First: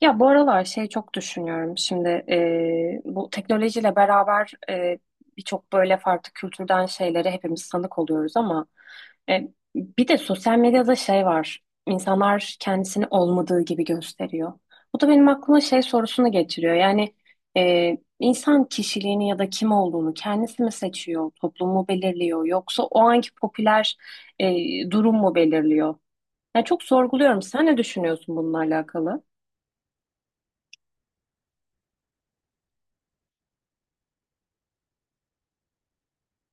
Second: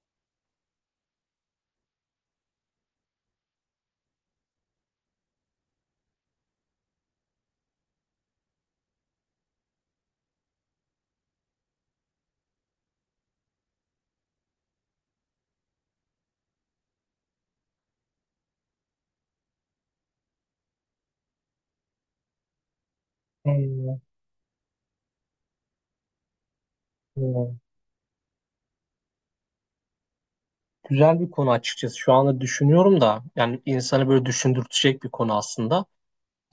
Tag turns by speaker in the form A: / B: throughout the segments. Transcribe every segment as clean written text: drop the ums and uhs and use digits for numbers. A: Ya bu aralar şey çok düşünüyorum şimdi bu teknolojiyle beraber birçok böyle farklı kültürden şeylere hepimiz tanık oluyoruz ama e, bir de sosyal medyada şey var, insanlar kendisini olmadığı gibi gösteriyor. Bu da benim aklıma şey sorusunu getiriyor. Yani insan kişiliğini ya da kim olduğunu kendisi mi seçiyor, toplumu belirliyor yoksa o anki popüler
B: Hmm,
A: durum mu belirliyor? Yani çok sorguluyorum,
B: hmm.
A: sen ne düşünüyorsun bununla alakalı?
B: Güzel bir konu açıkçası. Şu anda düşünüyorum da yani insanı böyle düşündürtecek bir konu aslında.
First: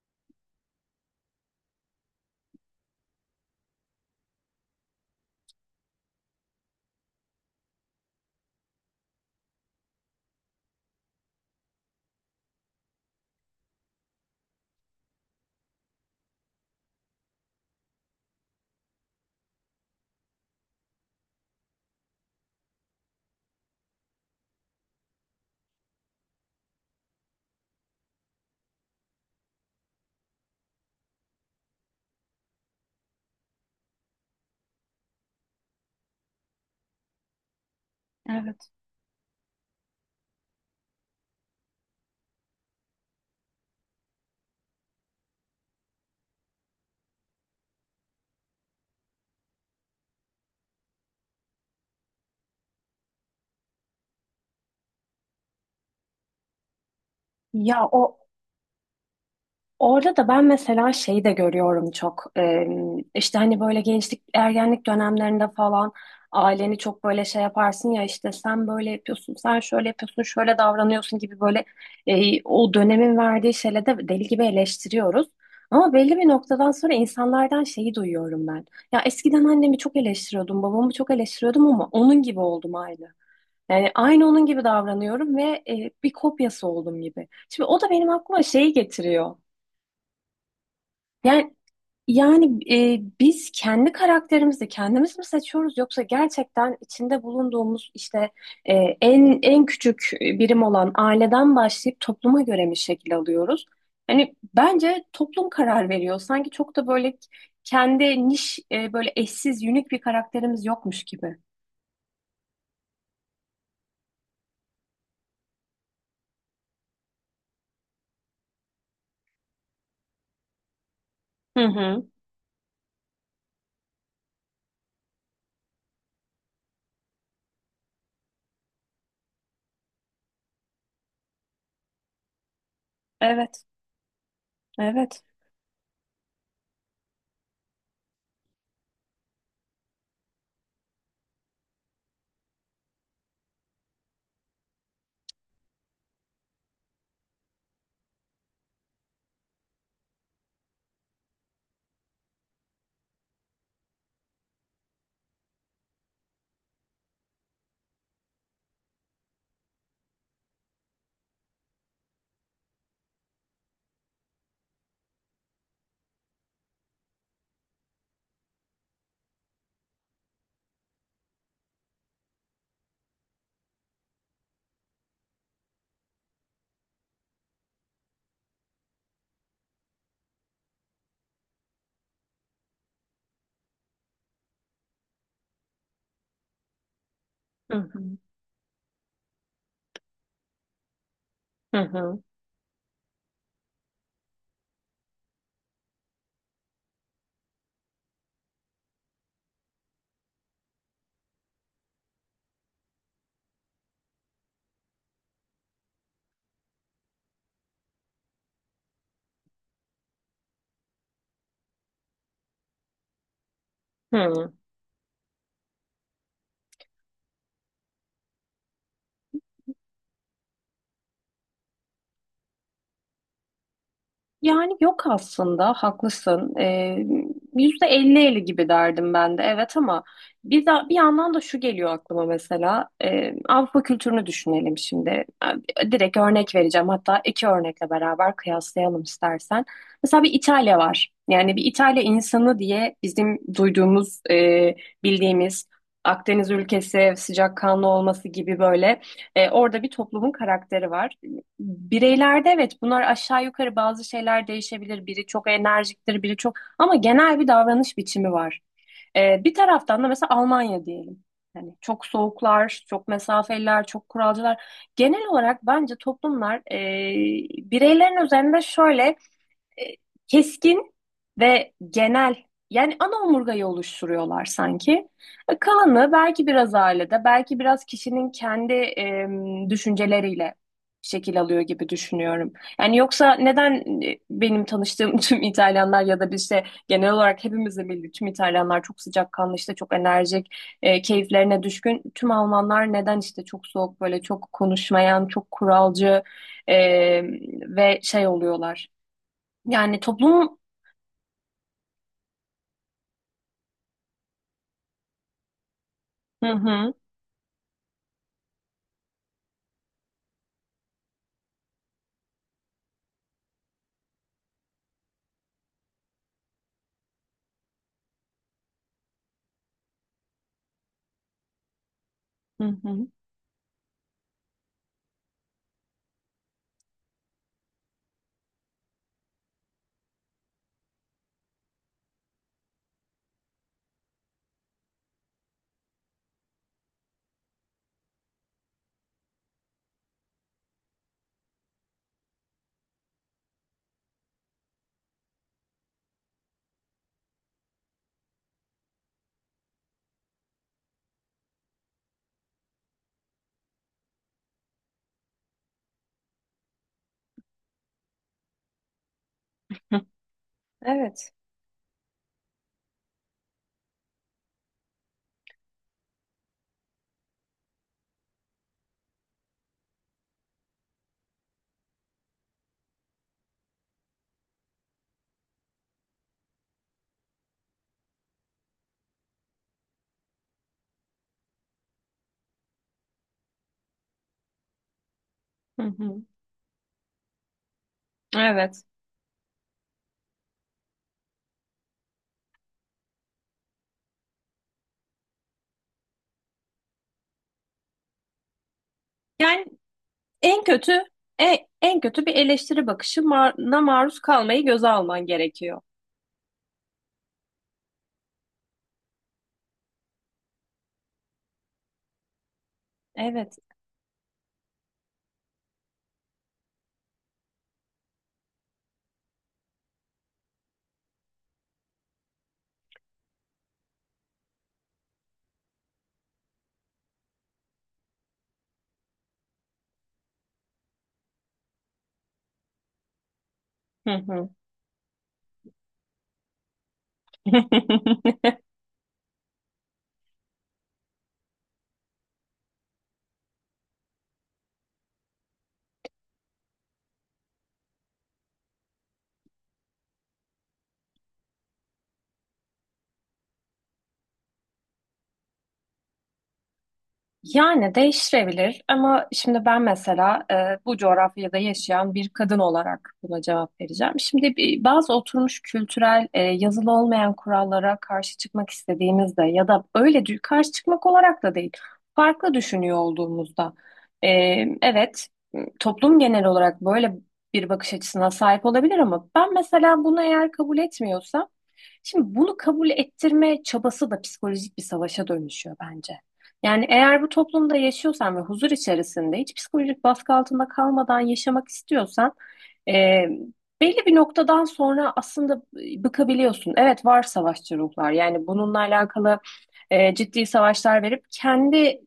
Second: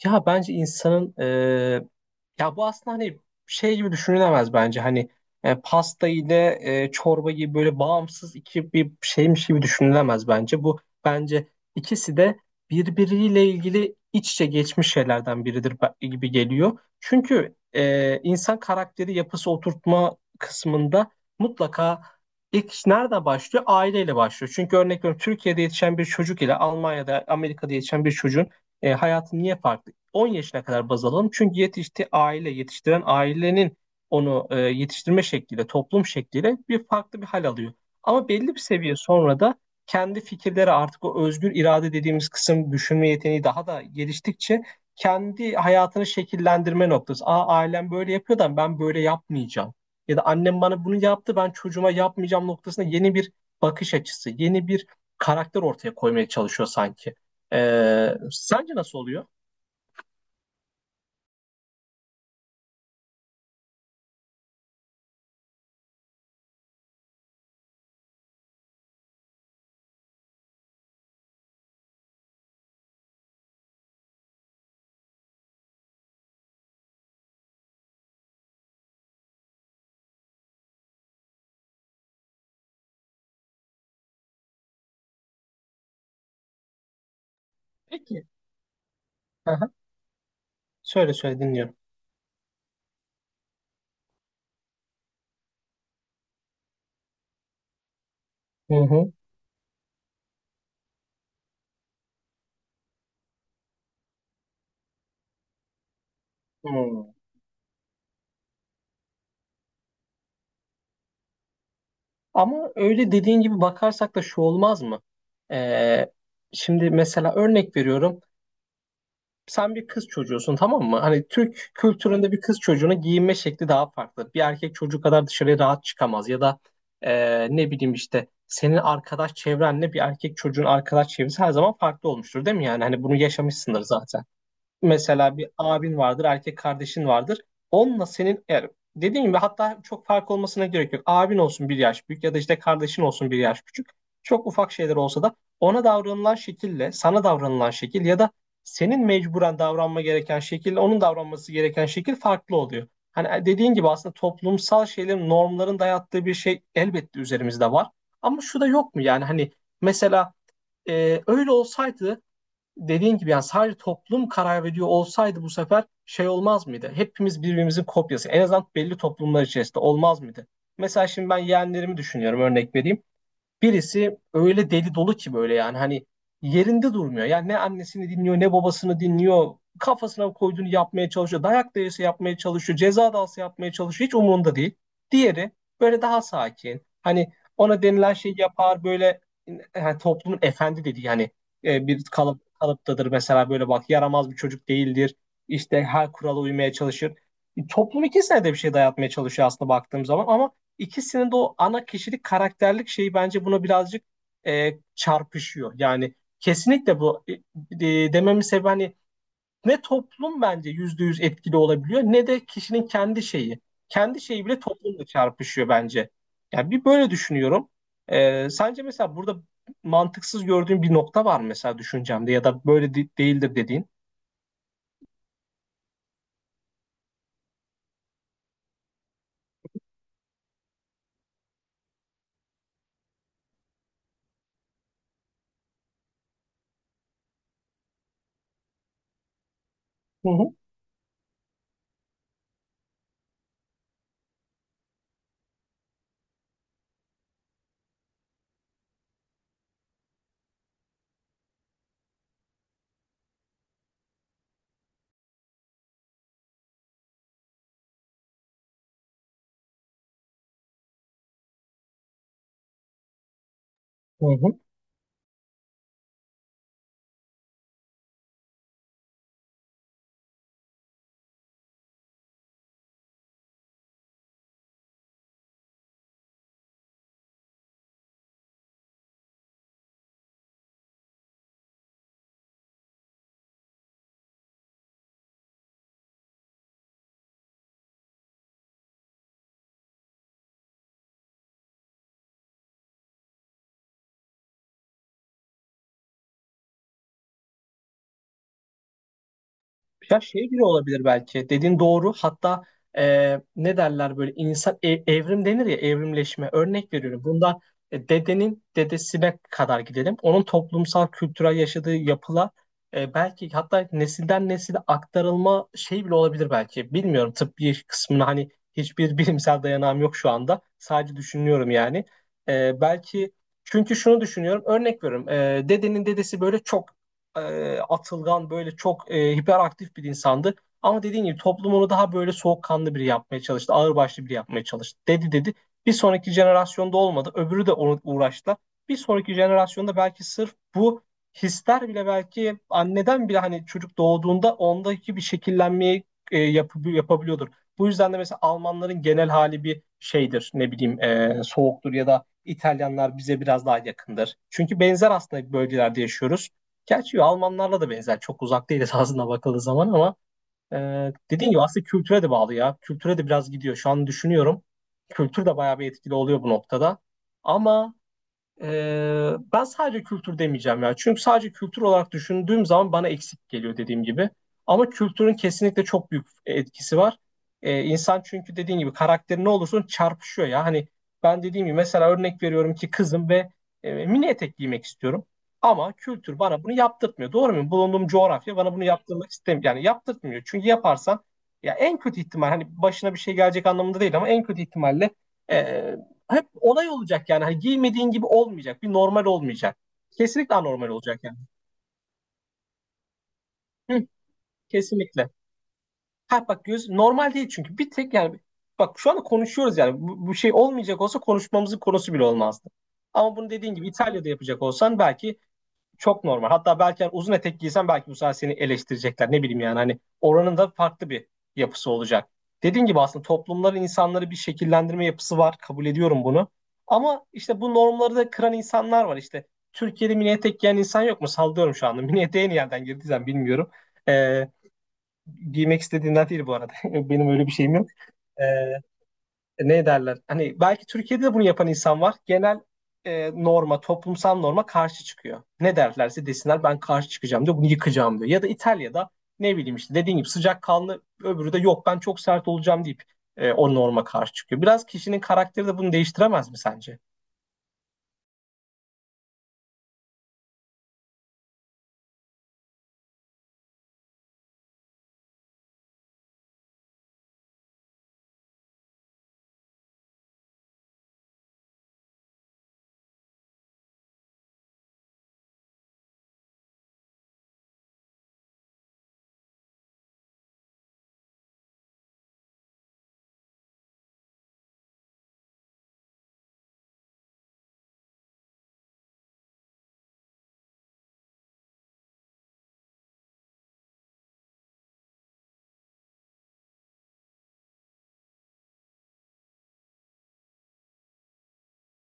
B: Ya bence insanın Ya bu aslında hani şey gibi düşünülemez bence hani pasta ile çorba gibi böyle bağımsız iki bir şeymiş gibi düşünülemez bence. Bu bence ikisi de birbiriyle ilgili iç içe geçmiş şeylerden biridir gibi geliyor. Çünkü insan karakteri yapısı oturtma kısmında mutlaka ilk iş nerede başlıyor? Aileyle başlıyor. Çünkü örnek veriyorum Türkiye'de yetişen bir çocuk ile Almanya'da, Amerika'da yetişen bir çocuğun hayatı niye farklı? 10 yaşına kadar baz alalım. Çünkü yetişti aile, yetiştiren ailenin onu yetiştirme şekliyle, toplum şekliyle bir farklı bir hal alıyor. Ama belli bir seviye sonra da kendi fikirleri artık o özgür irade dediğimiz kısım düşünme yeteneği daha da geliştikçe kendi hayatını şekillendirme noktası. Aa ailem böyle yapıyor da ben böyle yapmayacağım. Ya da annem bana bunu yaptı ben çocuğuma yapmayacağım noktasında yeni bir bakış açısı, yeni bir karakter ortaya koymaya çalışıyor sanki.
A: Ya
B: Ee,
A: o,
B: sence nasıl oluyor?
A: orada da ben mesela şeyi de görüyorum çok. İşte hani böyle gençlik, ergenlik dönemlerinde falan aileni çok böyle şey yaparsın ya, işte sen böyle yapıyorsun, sen şöyle yapıyorsun, şöyle davranıyorsun gibi böyle, o dönemin verdiği şeyle de deli gibi eleştiriyoruz. Ama belli bir noktadan sonra insanlardan şeyi duyuyorum ben. Ya eskiden annemi çok eleştiriyordum, babamı çok eleştiriyordum ama onun gibi oldum aynı. Yani aynı onun gibi davranıyorum ve bir kopyası oldum gibi. Şimdi o da benim
B: Peki.
A: aklıma şeyi getiriyor.
B: Aha. Söyle söyle
A: Yani
B: dinliyorum.
A: yani biz kendi karakterimizi kendimiz mi seçiyoruz yoksa gerçekten içinde bulunduğumuz işte
B: Hı
A: e,
B: hı.
A: en küçük birim olan aileden başlayıp topluma göre mi şekil alıyoruz? Hani bence toplum karar veriyor. Sanki çok da
B: Hmm.
A: böyle kendi niş, böyle eşsiz, unik bir karakterimiz yokmuş gibi.
B: Ama öyle dediğin gibi bakarsak da şu olmaz mı? Ee, şimdi mesela örnek veriyorum. Sen bir kız çocuğusun, tamam mı? Hani
A: Hı
B: Türk
A: hı.
B: kültüründe bir kız çocuğuna giyinme şekli daha farklı. Bir erkek çocuğu kadar dışarıya rahat çıkamaz. Ya da ne bileyim işte senin arkadaş çevrenle bir erkek çocuğun arkadaş çevresi her zaman farklı olmuştur, değil mi? Yani hani bunu
A: Evet.
B: yaşamışsındır zaten.
A: Evet.
B: Mesela bir abin vardır, erkek kardeşin vardır. Onunla senin eğer dediğim gibi hatta çok fark olmasına gerek yok. Abin olsun bir yaş büyük ya da işte kardeşin olsun bir yaş küçük. Çok ufak şeyler olsa da ona davranılan şekille, sana davranılan şekil ya da senin mecburen davranma gereken şekille onun davranması gereken şekil farklı oluyor. Hani dediğin gibi aslında toplumsal şeylerin, normların dayattığı bir şey elbette üzerimizde var. Ama şu da yok mu yani hani mesela öyle olsaydı dediğin gibi yani sadece toplum karar veriyor olsaydı bu sefer şey olmaz mıydı? Hepimiz birbirimizin kopyası. En azından belli toplumlar içerisinde olmaz mıydı? Mesela şimdi ben yeğenlerimi düşünüyorum, örnek vereyim. Birisi öyle deli dolu ki böyle yani hani yerinde durmuyor. Yani ne annesini dinliyor ne babasını dinliyor. Kafasına koyduğunu yapmaya çalışıyor. Dayak da yese yapmaya çalışıyor. Ceza da alsa yapmaya çalışıyor. Hiç umurunda değil. Diğeri böyle daha sakin. Hani
A: Hı
B: ona
A: hı.
B: denilen şeyi yapar böyle, yani toplumun efendi dediği yani
A: Hı
B: bir
A: hı.
B: kalıp, kalıptadır mesela, böyle bak yaramaz bir çocuk değildir. İşte her kurala uymaya çalışır. Toplum ikisine de bir şey dayatmaya çalışıyor aslında baktığım zaman, ama İkisinin de o ana kişilik karakterlik şeyi bence buna birazcık çarpışıyor. Yani kesinlikle bu dememin sebebi hani ne toplum bence %100 etkili olabiliyor ne de kişinin kendi şeyi. Kendi şeyi
A: Hı.
B: bile toplumla çarpışıyor bence. Yani bir böyle düşünüyorum. Sence mesela burada mantıksız gördüğün bir nokta var mı mesela düşüncemde ya da böyle değildir dediğin?
A: Yani yok, aslında haklısın. %50 %50 gibi derdim ben de, evet, ama bir yandan da şu geliyor aklıma. Mesela Avrupa kültürünü düşünelim şimdi. Direkt örnek vereceğim, hatta iki örnekle beraber kıyaslayalım istersen. Mesela
B: Hı
A: bir
B: hı.
A: İtalya var. Yani bir İtalya insanı diye bizim duyduğumuz, bildiğimiz Akdeniz ülkesi sıcakkanlı olması gibi böyle, orada bir toplumun karakteri var. Bireylerde evet, bunlar aşağı yukarı bazı şeyler değişebilir. Biri çok enerjiktir, biri çok, ama genel bir davranış biçimi var. Bir taraftan da mesela Almanya diyelim. Hani çok soğuklar, çok mesafeliler, çok
B: Hı hı.
A: kuralcılar. Genel olarak bence toplumlar bireylerin üzerinde şöyle e, keskin ve genel, yani ana omurgayı oluşturuyorlar sanki. E, kalanı belki biraz ailede, belki biraz kişinin kendi düşünceleriyle şekil alıyor gibi düşünüyorum. Yani yoksa neden benim tanıştığım tüm İtalyanlar ya da bir, işte genel olarak hepimizin bildiği tüm İtalyanlar çok sıcakkanlı, işte çok enerjik, keyiflerine düşkün. Tüm Almanlar neden işte çok soğuk, böyle çok konuşmayan, çok kuralcı e, ve şey oluyorlar, yani
B: Ya şey
A: toplum.
B: bile olabilir belki. Dediğin doğru. Hatta ne derler böyle insan evrim denir ya,
A: Hı
B: evrimleşme.
A: hı.
B: Örnek veriyorum. Bunda dedenin dedesine kadar gidelim. Onun toplumsal kültürel yaşadığı yapıla belki hatta nesilden nesile aktarılma şey bile olabilir belki. Bilmiyorum tıbbi kısmına hani hiçbir bilimsel dayanağım yok şu anda. Sadece düşünüyorum yani.
A: Hı
B: E,
A: hı.
B: belki çünkü şunu düşünüyorum. Örnek veriyorum. Dedenin dedesi böyle çok atılgan, böyle çok hiperaktif bir insandı. Ama dediğim gibi toplum onu daha böyle soğukkanlı biri yapmaya çalıştı. Ağırbaşlı biri yapmaya çalıştı. Dedi dedi. Bir sonraki jenerasyonda olmadı. Öbürü de onu uğraştılar. Bir sonraki jenerasyonda belki sırf bu hisler bile belki anneden bile hani çocuk doğduğunda ondaki bir şekillenmeyi yapabiliyordur. Bu yüzden de mesela Almanların genel hali bir şeydir, ne bileyim soğuktur ya da İtalyanlar bize biraz daha yakındır. Çünkü benzer aslında bölgelerde yaşıyoruz. Gerçi Almanlarla da benzer. Çok uzak değil esasında bakıldığı zaman,
A: Hı.
B: ama e,
A: Evet.
B: dediğin gibi aslında kültüre de bağlı ya. Kültüre de biraz gidiyor. Şu an düşünüyorum. Kültür de bayağı bir etkili oluyor bu noktada. Ama ben sadece kültür demeyeceğim ya. Çünkü sadece kültür olarak düşündüğüm zaman bana eksik geliyor, dediğim gibi. Ama kültürün kesinlikle çok büyük etkisi var. İnsan çünkü dediğim gibi karakteri ne olursun çarpışıyor ya. Hani ben dediğim gibi mesela örnek veriyorum ki, kızım ve mini etek giymek istiyorum.
A: Hı.
B: Ama
A: Hı.
B: kültür bana bunu yaptırtmıyor. Doğru mu? Bulunduğum coğrafya bana
A: Evet.
B: bunu yaptırmak istemiyor. Yani yaptırtmıyor. Çünkü yaparsan ya, en kötü ihtimal hani başına bir şey gelecek anlamında değil, ama en kötü ihtimalle e, hep onay olacak yani. Hani giymediğin gibi olmayacak. Bir normal
A: Yani
B: olmayacak. Kesinlikle
A: en
B: anormal
A: kötü,
B: olacak yani.
A: en kötü bir eleştiri bakışına
B: Hı,
A: maruz kalmayı göze alman
B: kesinlikle.
A: gerekiyor.
B: Ha bak, göz normal değil çünkü. Bir tek yani, bak şu anda konuşuyoruz yani. Bu şey olmayacak olsa konuşmamızın konusu bile olmazdı. Ama bunu
A: Evet.
B: dediğin gibi İtalya'da yapacak olsan belki çok normal. Hatta belki hani uzun etek giysen belki bu sefer seni eleştirecekler. Ne bileyim yani hani oranın da farklı bir yapısı olacak. Dediğim gibi aslında toplumların insanları bir şekillendirme yapısı var. Kabul ediyorum bunu. Ama işte bu normları da kıran insanlar var. İşte Türkiye'de mini etek giyen insan yok mu? Sallıyorum şu anda. Mini eteğe niye girdiysen bilmiyorum.
A: Hı hı.
B: Ee, giymek istediğinden değil bu arada. Benim öyle bir şeyim yok. Ee, ne derler? Hani belki Türkiye'de de bunu yapan insan var. Genel norma, toplumsal norma karşı çıkıyor. Ne derlerse desinler, ben karşı çıkacağım diyor, bunu yıkacağım diyor. Ya da İtalya'da ne bileyim işte dediğim gibi sıcakkanlı, öbürü de yok ben çok sert olacağım deyip o norma karşı çıkıyor. Biraz kişinin karakteri de bunu değiştiremez mi sence?
A: Yani değiştirebilir ama şimdi ben mesela bu coğrafyada yaşayan bir kadın olarak buna cevap vereceğim. Şimdi bazı oturmuş kültürel, yazılı olmayan kurallara karşı çıkmak istediğimizde ya da öyle karşı çıkmak olarak da değil, farklı düşünüyor olduğumuzda, e, evet, toplum genel olarak böyle bir bakış açısına sahip olabilir ama ben mesela bunu eğer kabul etmiyorsam, şimdi bunu kabul ettirme çabası da psikolojik bir savaşa dönüşüyor bence. Yani eğer bu toplumda yaşıyorsan ve huzur içerisinde, hiç psikolojik baskı altında kalmadan yaşamak istiyorsan, e, belli bir noktadan sonra aslında bıkabiliyorsun. Evet, var savaşçı ruhlar, yani bununla alakalı ciddi savaşlar verip kendi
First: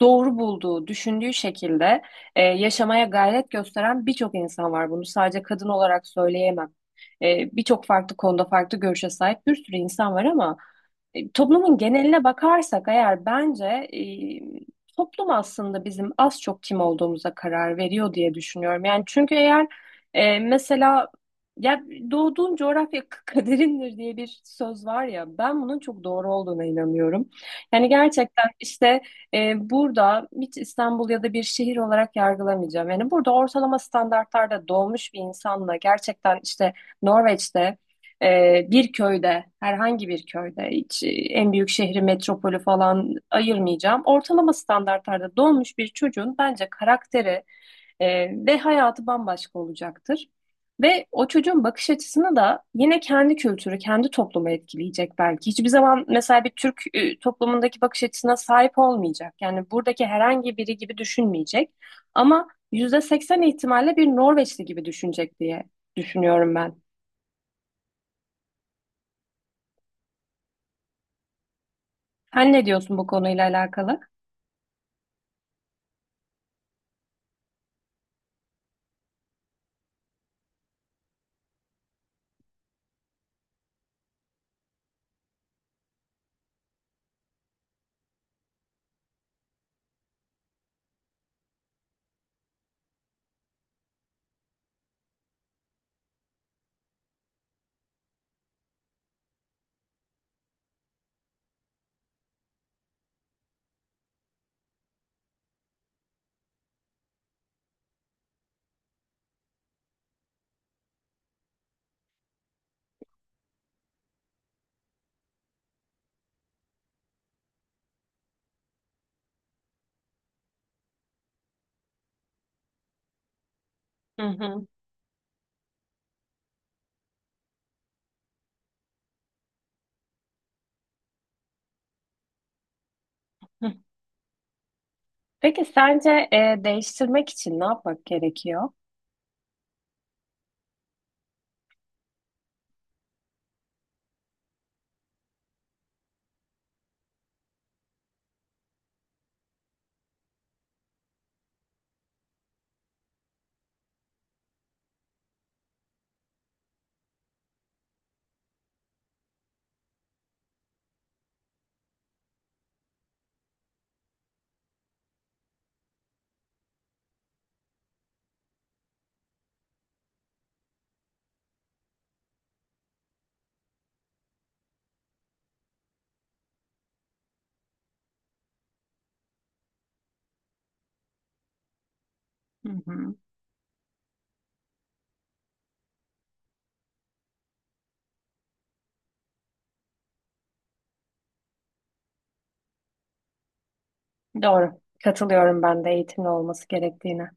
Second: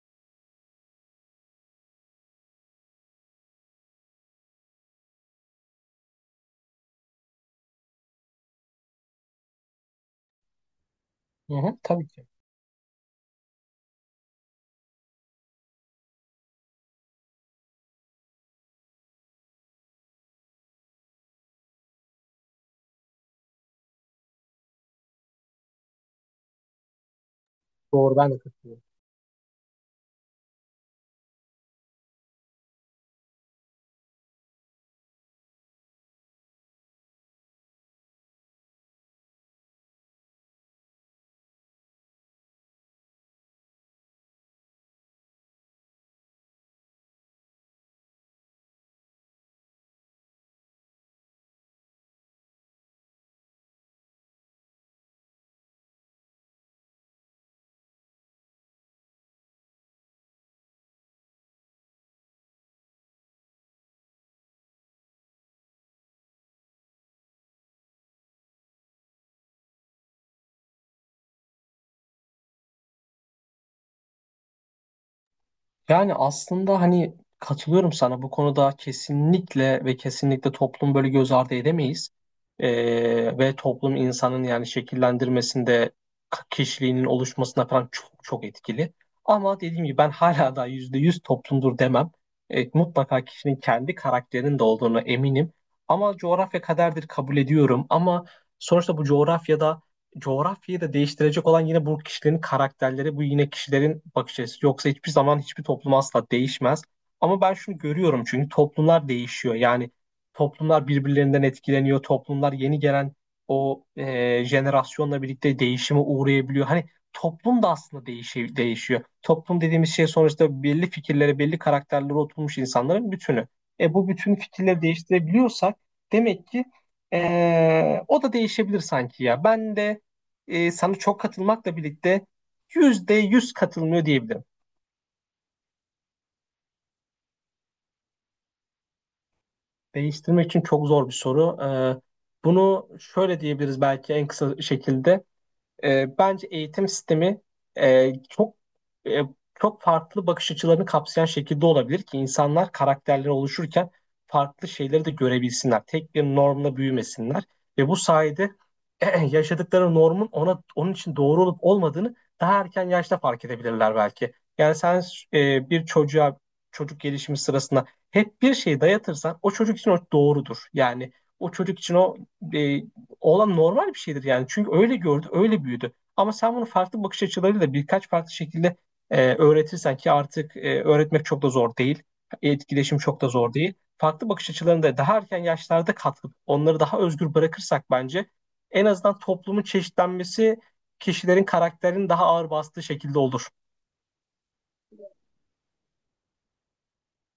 A: doğru bulduğu, düşündüğü şekilde yaşamaya gayret gösteren birçok insan var. Bunu sadece kadın olarak söyleyemem. E, birçok farklı konuda farklı görüşe sahip bir sürü insan var ama
B: Hı hı,
A: toplumun
B: tabii
A: geneline
B: ki.
A: bakarsak eğer, bence toplum aslında bizim az çok kim olduğumuza karar veriyor diye düşünüyorum. Yani çünkü eğer mesela, ya, doğduğun coğrafya kaderindir diye bir söz var ya, ben bunun çok doğru olduğuna inanıyorum. Yani
B: Doğru, ben de
A: gerçekten
B: katılıyorum.
A: işte burada hiç İstanbul ya da bir şehir olarak yargılamayacağım. Yani burada ortalama standartlarda doğmuş bir insanla gerçekten işte Norveç'te bir köyde, herhangi bir köyde, hiç en büyük şehri, metropolü falan ayırmayacağım. Ortalama standartlarda doğmuş bir çocuğun bence karakteri e, ve hayatı bambaşka olacaktır. Ve o çocuğun bakış açısını da yine kendi kültürü, kendi toplumu etkileyecek belki. Hiçbir zaman mesela bir Türk toplumundaki bakış açısına sahip olmayacak. Yani buradaki herhangi biri gibi düşünmeyecek. Ama %80 ihtimalle bir Norveçli gibi düşünecek diye düşünüyorum ben. Sen ne diyorsun bu konuyla alakalı?
B: Yani aslında hani katılıyorum sana bu konuda, kesinlikle ve kesinlikle toplum böyle göz ardı edemeyiz. Ve toplum insanın yani şekillendirmesinde kişiliğinin oluşmasına falan çok çok etkili. Ama dediğim gibi ben hala da %100 toplumdur demem. Mutlaka kişinin kendi karakterinin de olduğunu eminim. Ama coğrafya kaderdir, kabul ediyorum. Ama sonuçta bu coğrafyada coğrafyayı da değiştirecek olan yine bu kişilerin karakterleri, bu yine kişilerin bakış açısı. Yoksa hiçbir zaman hiçbir toplum asla değişmez. Ama ben şunu görüyorum, çünkü toplumlar değişiyor. Yani toplumlar birbirlerinden etkileniyor. Toplumlar yeni gelen o jenerasyonla birlikte değişime uğrayabiliyor. Hani toplum da aslında değişiyor. Toplum dediğimiz şey sonuçta belli fikirlere, belli karakterlere oturmuş insanların bütünü. Bu
A: Hı
B: bütün
A: hı.
B: fikirleri değiştirebiliyorsak demek ki o da değişebilir sanki ya. Ben de sana çok katılmakla birlikte %100
A: Hı.
B: katılmıyor diyebilirim.
A: Peki sence değiştirmek için ne yapmak gerekiyor?
B: Değiştirmek için çok zor bir soru. Bunu şöyle diyebiliriz belki en kısa şekilde. Bence eğitim sistemi çok e, çok farklı bakış açılarını kapsayan şekilde olabilir ki insanlar karakterleri oluşurken farklı şeyleri de görebilsinler. Tek bir normla büyümesinler ve bu sayede yaşadıkları normun ona onun için doğru olup olmadığını daha erken yaşta fark edebilirler belki. Yani sen bir çocuğa çocuk gelişimi sırasında hep bir şey dayatırsan o çocuk için o doğrudur. Yani o çocuk için o e, olan normal bir şeydir yani. Çünkü öyle gördü, öyle büyüdü. Ama sen bunu farklı bakış açılarıyla birkaç farklı şekilde öğretirsen ki artık öğretmek çok da zor değil.
A: Hı
B: Etkileşim
A: hı.
B: çok da zor değil. Farklı bakış açılarında daha erken yaşlarda katkı, onları daha özgür bırakırsak bence en azından toplumun çeşitlenmesi kişilerin karakterinin daha ağır bastığı şekilde olur.
A: Doğru. Katılıyorum ben de eğitimli olması gerektiğine.